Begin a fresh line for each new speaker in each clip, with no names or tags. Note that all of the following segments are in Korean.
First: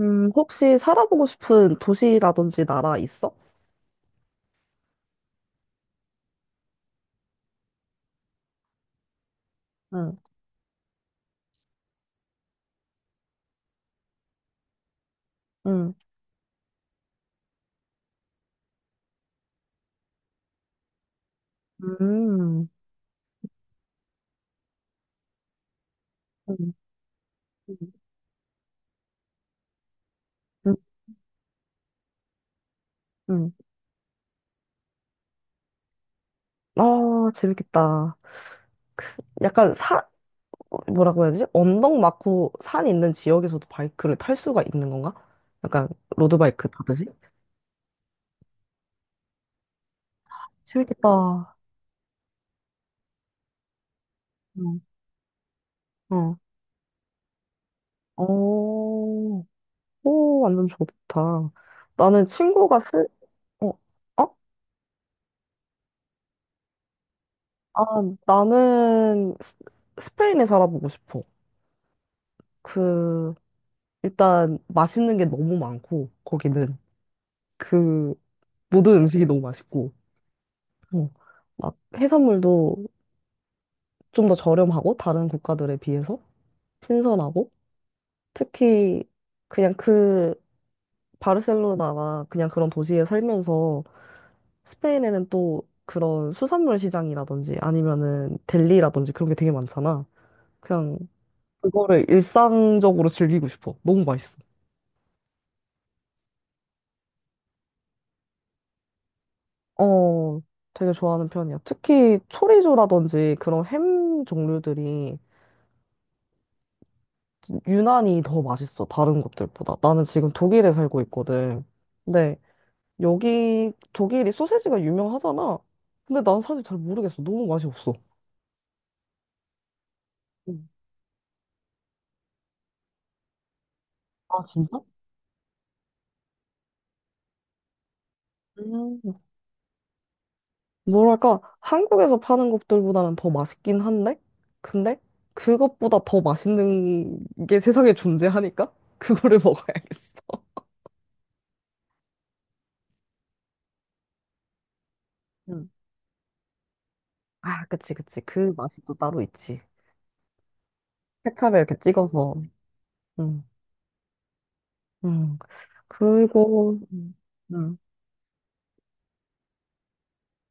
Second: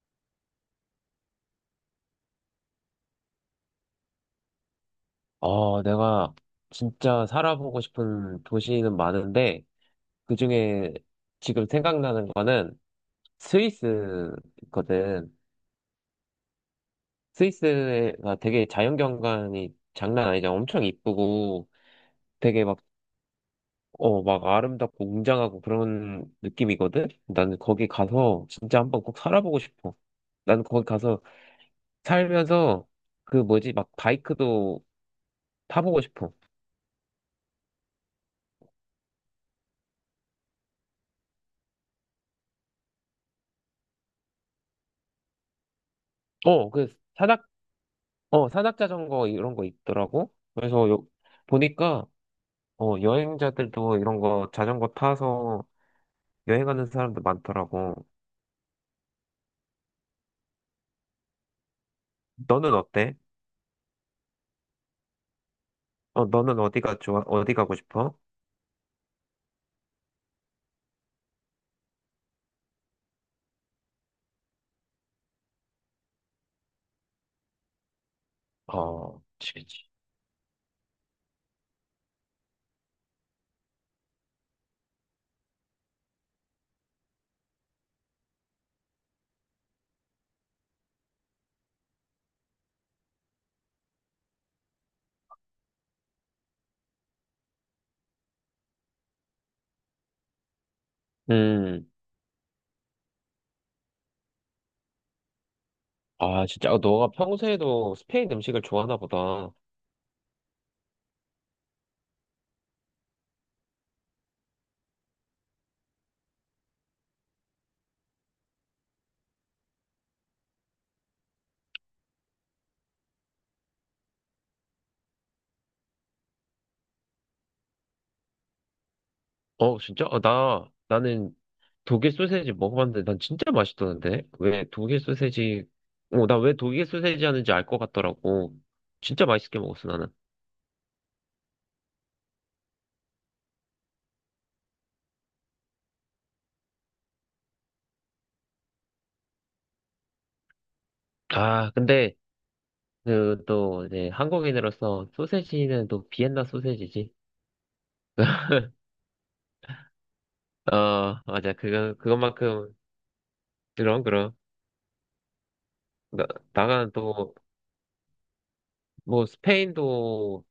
혹시 살아보고 싶은 도시라든지 나라 있어?
어, 내가 진짜 살아보고 싶은 도시는 많은데,
응,
그중에 지금 생각나는 거는 스위스거든.
응,
스위스가 되게 자연경관이 장난 아니잖아. 엄청 이쁘고, 되게
음,
막, 막 아름답고 웅장하고 그런
응,
느낌이거든? 나는 거기 가서 진짜 한번 꼭 살아보고 싶어. 나는
응,
거기 가서 살면서 그
응.
뭐지, 막 바이크도 타보고 싶어.
아, 재밌겠다. 약간 뭐라고 해야 되지? 언덕 많고 산 있는 지역에서도 바이크를 탈 수가 있는 건가? 약간 로드바이크
어, 그
타듯이?
사다 산악자전거 이런 거 있더라고. 그래서 요,
재밌겠다.
보니까, 여행자들도 이런 거
응.
자전거 타서
어,
여행하는 사람도 많더라고.
오, 오, 완전 좋다. 나는
너는
친구가
어때?
어, 어?
너는 어디가 좋아? 어디 가고
아,
싶어?
나는 스페인에 살아보고 싶어. 그, 일단 맛있는 게 너무 많고 거기는 그 모든
어,
음식이 너무
그치, 그치.
맛있고 어, 막 해산물도 좀 더 저렴하고 다른 국가들에 비해서 신선하고 특히 그냥 그 바르셀로나나 그냥 그런 도시에 살면서 스페인에는 또 그런 수산물 시장이라든지 아니면은 델리라든지 그런 게 되게 많잖아. 그냥
음,
그거를 일상적으로 즐기고 싶어. 너무 맛있어.
아, 진짜. 어, 너가 평소에도 스페인 음식을 좋아하나 보다.
어, 되게 좋아하는 편이야. 특히 초리조라든지 그런 햄 종류들이 유난히 더 맛있어. 다른 것들보다. 나는 지금 독일에 살고 있거든. 근데 여기 독일이 소세지가 유명하잖아. 근데 난 사실 잘 모르겠어. 너무 맛이 없어.
어, 진짜? 어,
음.
나는 독일 소세지 먹어봤는데 난 진짜 맛있던데?
아,
왜
진짜?
독일 소세지, 어, 나 왜 독일 소세지 하는지 알 것 같더라고.
음.
진짜 맛있게 먹었어, 나는.
뭐랄까, 한국에서 파는 것들보다는 더 맛있긴 한데? 근데 그것보다 더 맛있는 게 세상에 존재하니까 그거를 먹어야겠어.
아, 근데 그, 또, 이제, 한국인으로서 소세지는 또 비엔나 소세지지.
아, 그치, 그치. 그 맛이 또 따로 있지.
어, 맞아.
케찹에 이렇게
그거,
찍어서.
그것만큼,
응,
그럼, 그럼.
응.
나,
그리고,
나간
응,
또,
응,
뭐, 스페인도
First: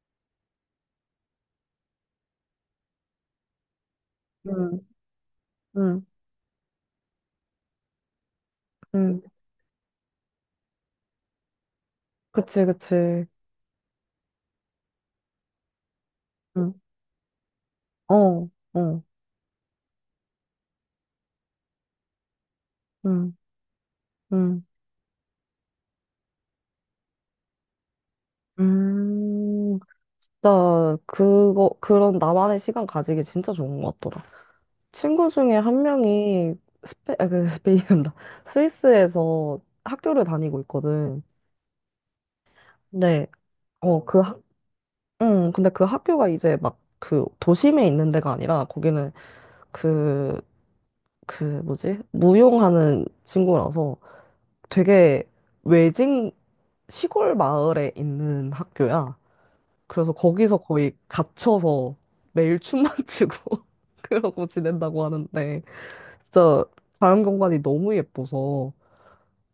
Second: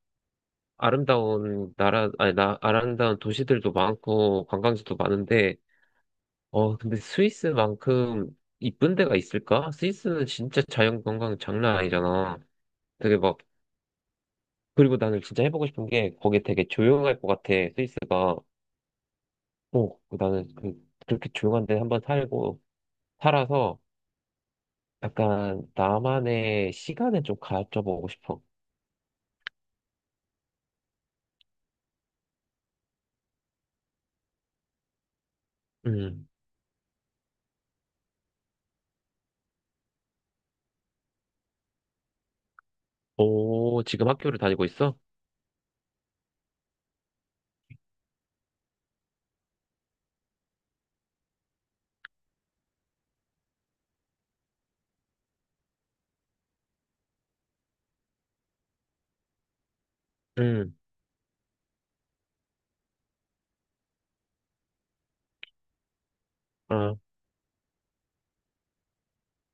아름다운 나라, 아니, 나, 아름다운 도시들도 많고,
응,
관광지도 많은데,
응.
근데 스위스만큼 이쁜 데가
응.
있을까? 스위스는 진짜 자연 관광 장난 아니잖아.
그치,
되게
그치.
막, 그리고 나는 진짜 해보고 싶은 게, 거기 되게
응,
조용할 것 같아, 스위스가.
어, 어,
어, 나는 그, 그렇게 조용한 데 한번
응,
살아서
응.
약간 나만의 시간을 좀 가져보고 싶어.
음, 진짜, 그거, 그런 나만의 시간 가지기 진짜 좋은 것 같더라. 친구 중에 한
음.
명이 아, 그, 스페인이란다. 스위스에서 학교를 다니고 있거든. 네,
오,
어,
지금
그
학교를 다니고 있어?
근데 그 학교가 이제 막 그 도심에 있는 데가 아니라 거기는 그, 그 뭐지? 무용하는 친구라서 되게 외진 시골 마을에 있는 학교야. 그래서 거기서
음.
거의 갇혀서 매일 춤만 추고 그러고 지낸다고 하는데 진짜
아,
자연경관이 너무 예뻐서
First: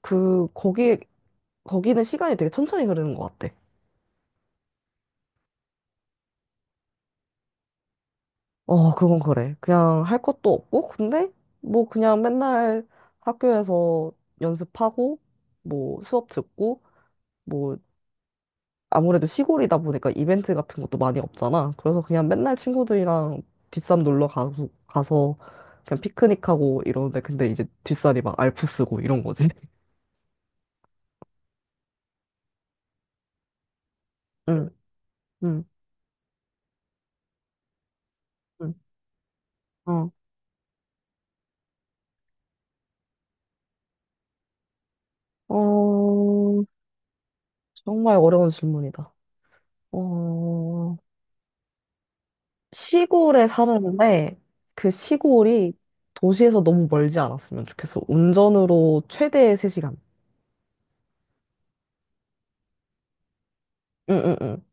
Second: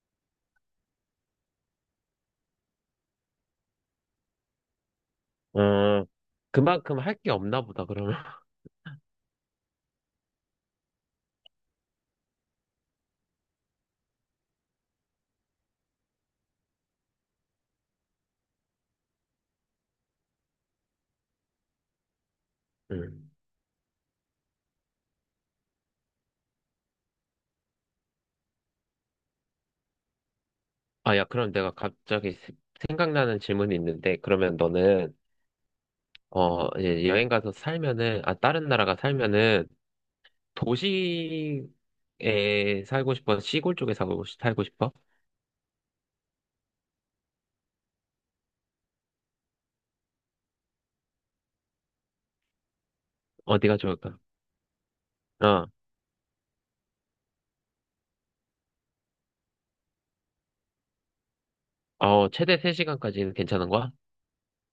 그 거기 거기는 시간이 되게 천천히 흐르는 것 같아.
어. 그만큼 할 게 없나 보다, 그러면.
어, 그건 그래. 그냥 할 것도 없고, 근데 뭐 그냥 맨날 학교에서 연습하고, 뭐 수업 듣고, 뭐 아무래도 시골이다 보니까 이벤트 같은 것도 많이 없잖아. 그래서 그냥 맨날
음.
친구들이랑 뒷산 놀러 가서, 가서 그냥 피크닉하고 이러는데, 근데 이제 뒷산이 막 알프스고 이런 거지.
아, 야, 그럼 내가 갑자기 생각나는 질문이 있는데, 그러면
응,
너는,
응,
이제 여행 가서 살면은, 아, 다른
응.
나라가 살면은,
어,
도시에 살고 싶어? 시골 쪽에 살고 싶어?
어, 정말 어려운 질문이다. 어, 시골에
어디가 좋을까?
사는데 그
어,
시골이 도시에서 너무 멀지 않았으면 좋겠어. 운전으로 최대 3시간.
어, 최대 3시간까지는 괜찮은 거야?
응, 응, 응.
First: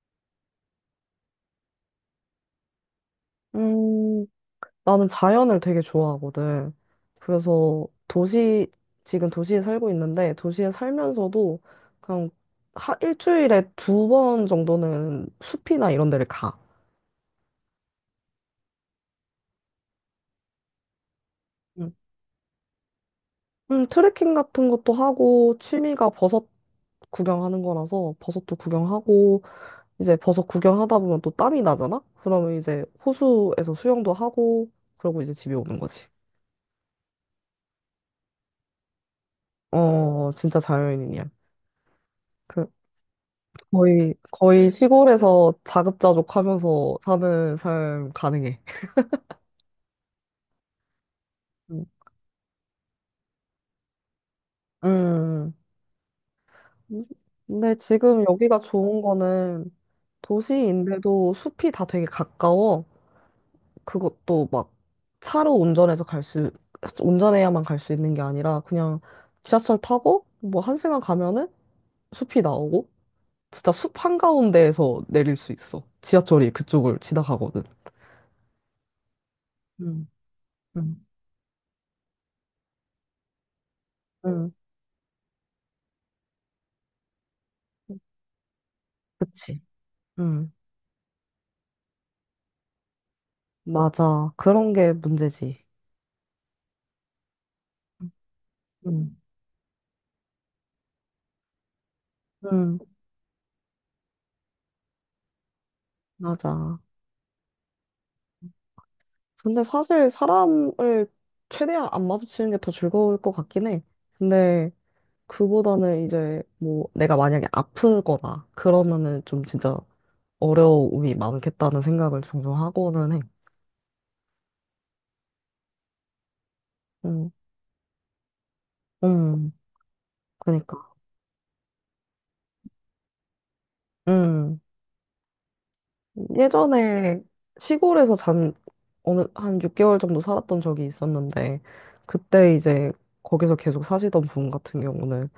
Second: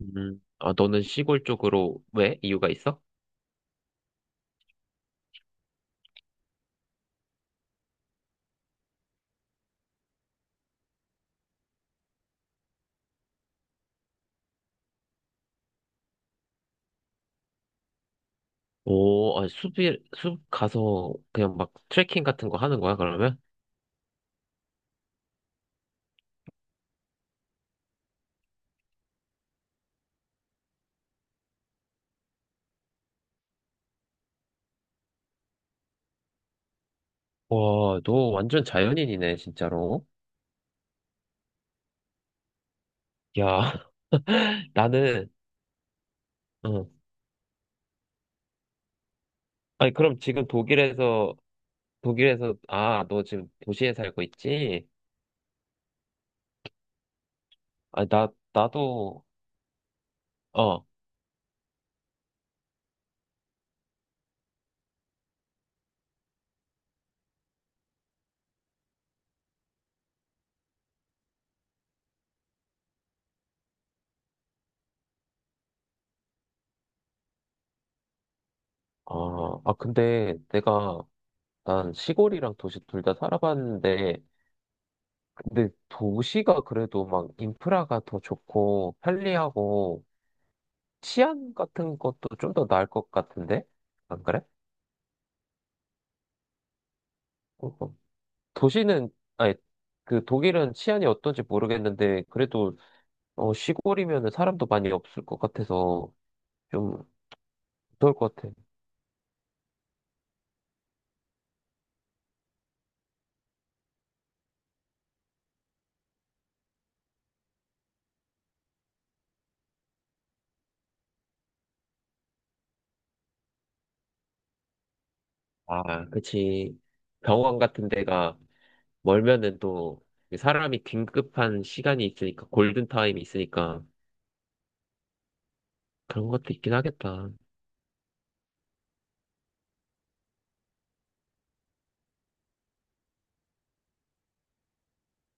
음. 아, 너는 시골 쪽으로 왜? 이유가 있어?
음, 나는 자연을 되게 좋아하거든. 그래서 지금 도시에 살고 있는데 도시에 살면서도 그냥 하, 일주일에 두 번 정도는 숲이나 이런 데를 가.
오, 아, 숲 가서 그냥 막
응.
트레킹 같은 거 하는 거야, 그러면?
트레킹 같은 것도 하고 취미가 버섯 구경하는 거라서 버섯도 구경하고 이제 버섯 구경하다 보면 또 땀이 나잖아? 그러면 이제 호수에서 수영도 하고, 그러고 이제 집에 오는 거지.
와, 너 완전 자연인이네, 진짜로.
어, 진짜 자연인이야. 그,
야,
거의, 거의
나는,
시골에서
어.
자급자족하면서 사는 삶 가능해.
아니, 그럼 지금 독일에서,
음.
아, 너 지금 도시에 살고 있지?
음. 근데
아,
지금 여기가 좋은
나도,
거는
어,
도시인데도 숲이 다 되게 가까워. 그것도 막 차로 운전해서 갈 운전해야만 갈 수 있는 게 아니라 그냥 지하철 타고 뭐 한 시간 가면은 숲이 나오고 진짜 숲 한가운데에서 내릴 수 있어. 지하철이 그쪽을 지나가거든.
아, 아,
응,
근데 내가,
응,
난 시골이랑 도시 둘 다 살아봤는데,
응,
근데 도시가 그래도 막 인프라가 더 좋고
그치.
편리하고
응,
치안 같은 것도 좀 더 나을 것 같은데? 안
맞아.
그래?
그런 게 문제지.
어, 어. 도시는,
응,
아니, 그 독일은 치안이 어떤지 모르겠는데, 그래도
응,
시골이면 사람도 많이 없을 것 같아서
맞아.
좀 무서울 것 같아.
근데 사실 사람을 최대한 안 마주치는 게 더 즐거울 것 같긴 해. 근데 그보다는 이제 뭐 내가 만약에 아프거나 그러면은 좀 진짜 어려움이 많겠다는 생각을 종종 하고는 해.
아, 그치.
응,
병원 같은 데가
응,
멀면은 또 사람이
그니까.
긴급한 시간이 있으니까, 골든타임이 있으니까
응.
그런 것도 있긴
예전에
하겠다.
시골에서 잠 어느 한 6개월 정도 살았던 적이 있었는데 그때 이제 거기서 계속 사시던 분 같은 경우는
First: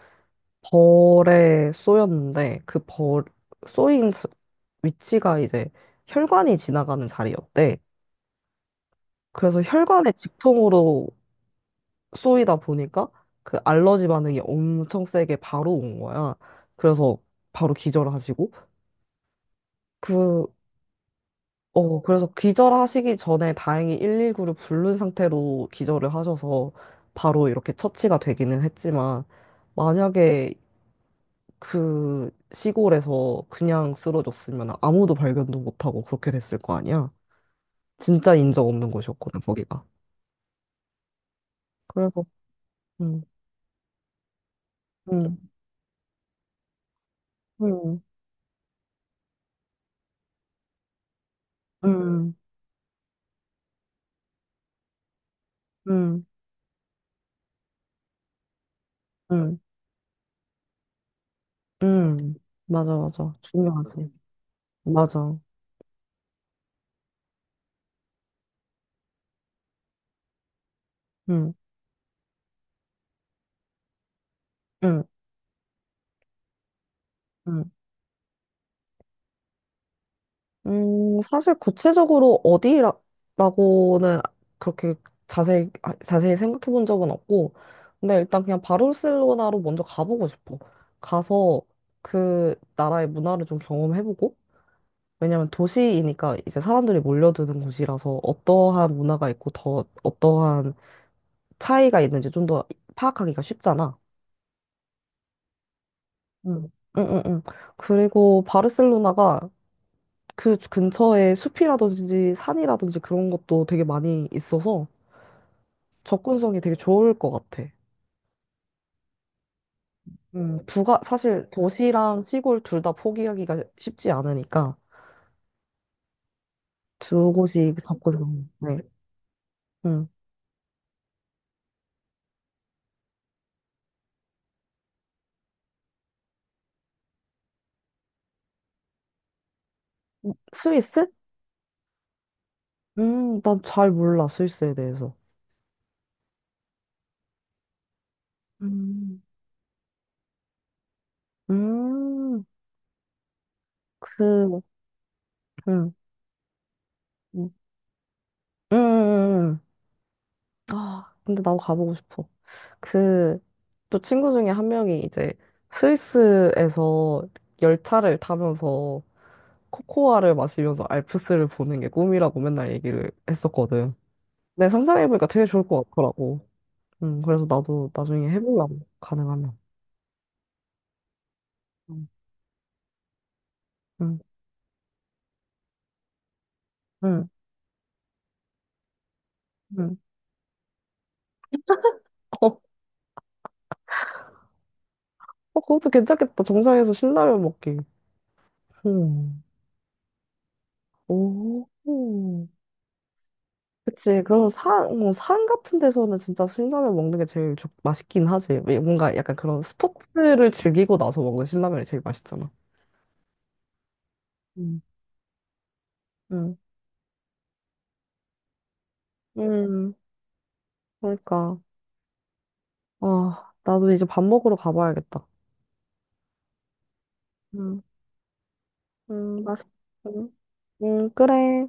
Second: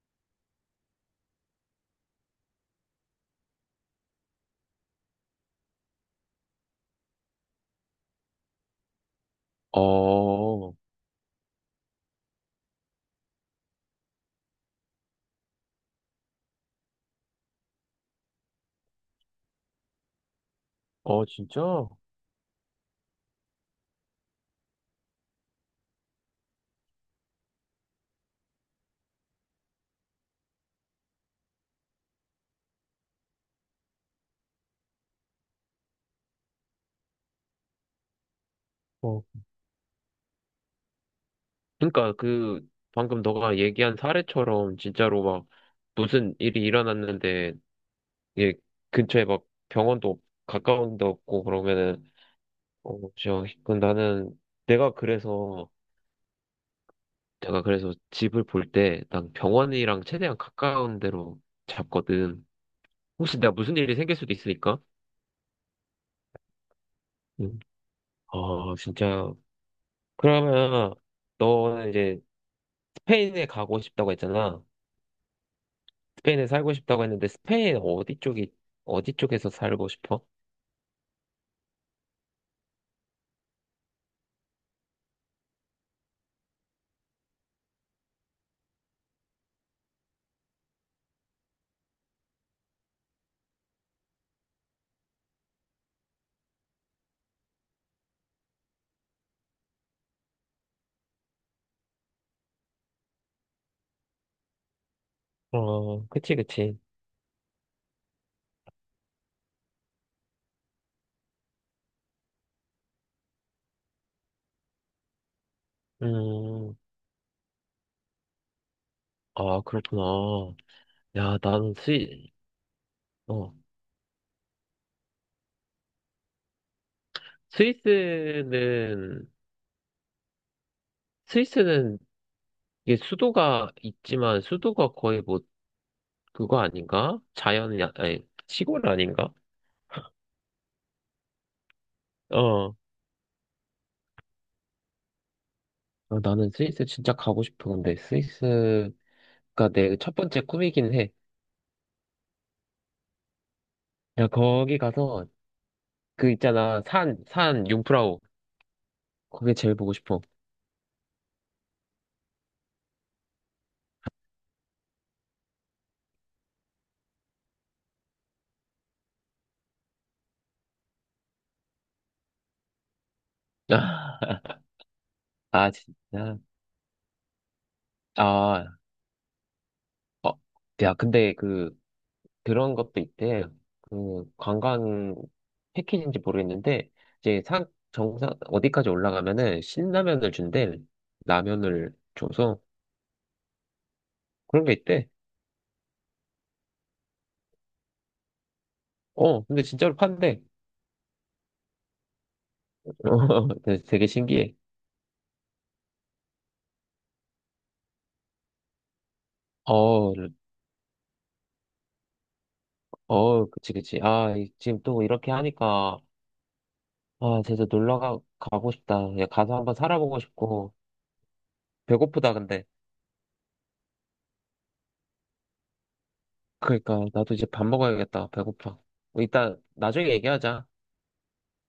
벌에 쏘였는데 그 벌 쏘인 자- 위치가 이제 혈관이 지나가는 자리였대. 그래서 혈관에
어,
직통으로 쏘이다 보니까 그 알러지 반응이 엄청 세게 바로 온 거야. 그래서 바로 기절하시고 그
어, 진짜?
어, 그래서 기절하시기 전에 다행히 119를 부른 상태로 기절을 하셔서 바로 이렇게 처치가 되기는 했지만, 만약에 그 시골에서 그냥 쓰러졌으면 아무도 발견도 못하고 그렇게 됐을 거 아니야? 진짜 인적 없는
어,
곳이었거든, 거기가.
그러니까
그래서,
그
음,
방금 너가 얘기한 사례처럼 진짜로 막
음,
무슨 일이 일어났는데
음,
이게 근처에 막 병원도 없- 가까운 데 없고 그러면은
음,
어진그 나는 내가 그래서
음,
내가 그래서 집을 볼 때 난
음,
병원이랑 최대한 가까운 데로
음.
잡거든.
맞아, 맞아.
혹시 내가 무슨 일이
중요하지.
생길 수도 있으니까.
맞아.
음. 아 진짜 그러면
음,
너는 이제 스페인에 가고 싶다고 했잖아.
음,
스페인에 살고 싶다고 했는데
음.
스페인 어디 쪽에서 살고 싶어?
사실 구체적으로 어디라고는 그렇게 아, 자세히 생각해 본 적은 없고, 근데 일단 그냥 바르셀로나로 먼저 가보고 싶어. 가서 그 나라의 문화를 좀 경험해보고, 왜냐면 도시이니까 이제 사람들이 몰려드는 곳이라서 어떠한 문화가 있고 더 어떠한 차이가 있는지 좀 더 파악하기가 쉽잖아.
어, 그치
응.
그치.
응응응. 그리고 바르셀로나가 그 근처에 숲이라든지 산이라든지 그런 것도 되게 많이 있어서 접근성이 되게
음,
좋을 것 같아.
아 그렇구나. 야,
사실 도시랑 시골 둘 다
어,
포기하기가 쉽지 않으니까 두 곳이 접근성. 네.
스위스는
음.
스위스는 이게 수도가 있지만 수도가 거의 뭐 그거 아닌가? 자연이 아니 시골 아닌가?
스위스?
어,
난 잘 몰라, 스위스에 대해서.
아, 나는 스위스 진짜 가고 싶어. 근데 스위스가
음.
내 첫 번째 꿈이긴 해.
음,
야,
그,
거기 가서
음,
그 있잖아
음,
산 융프라우 거기
음.
제일 보고 싶어.
아, 근데 나도 가보고 싶어. 그, 또 친구 중에 한 명이 이제 스위스에서 열차를 타면서 코코아를 마시면서 알프스를 보는 게 꿈이라고 맨날 얘기를 했었거든. 내 상상해보니까 되게 좋을
아,
것
진짜.
같더라고. 그래서 나도 나중에
아,
해보려고, 가능하면.
어, 야, 근데 그,
응,
그런 것도 있대.
응,
그, 관광 패키지인지 모르겠는데,
응.
이제 산, 정상, 어디까지 올라가면은
응.
신라면을 준대. 라면을
어, 어,
줘서. 그런 게 있대.
그것도 괜찮겠다. 정상에서 신라면 먹기. 음.
근데 진짜로 판대.
오.
어, 되게 되게
그치. 그럼
신기해.
산, 뭐, 산 같은 데서는 진짜 신라면 먹는 게 제일 맛있긴 하지. 왜 뭔가 약간 그런
어,
스포츠를 즐기고 나서 먹는 신라면이 제일 맛있잖아.
어, 그치, 그치. 아, 지금
음.
또 이렇게 하니까,
응.
아, 진짜 놀러 가고 싶다. 야, 가서 한번
음,
살아보고 싶고,
그러니까.
배고프다, 근데.
아, 나도 이제 밥 먹으러 가봐야겠다.
그러니까 나도 이제 밥
음,
먹어야겠다. 배고파. 뭐 이따
맛있,
나중에
음.
얘기하자.
응, 그래.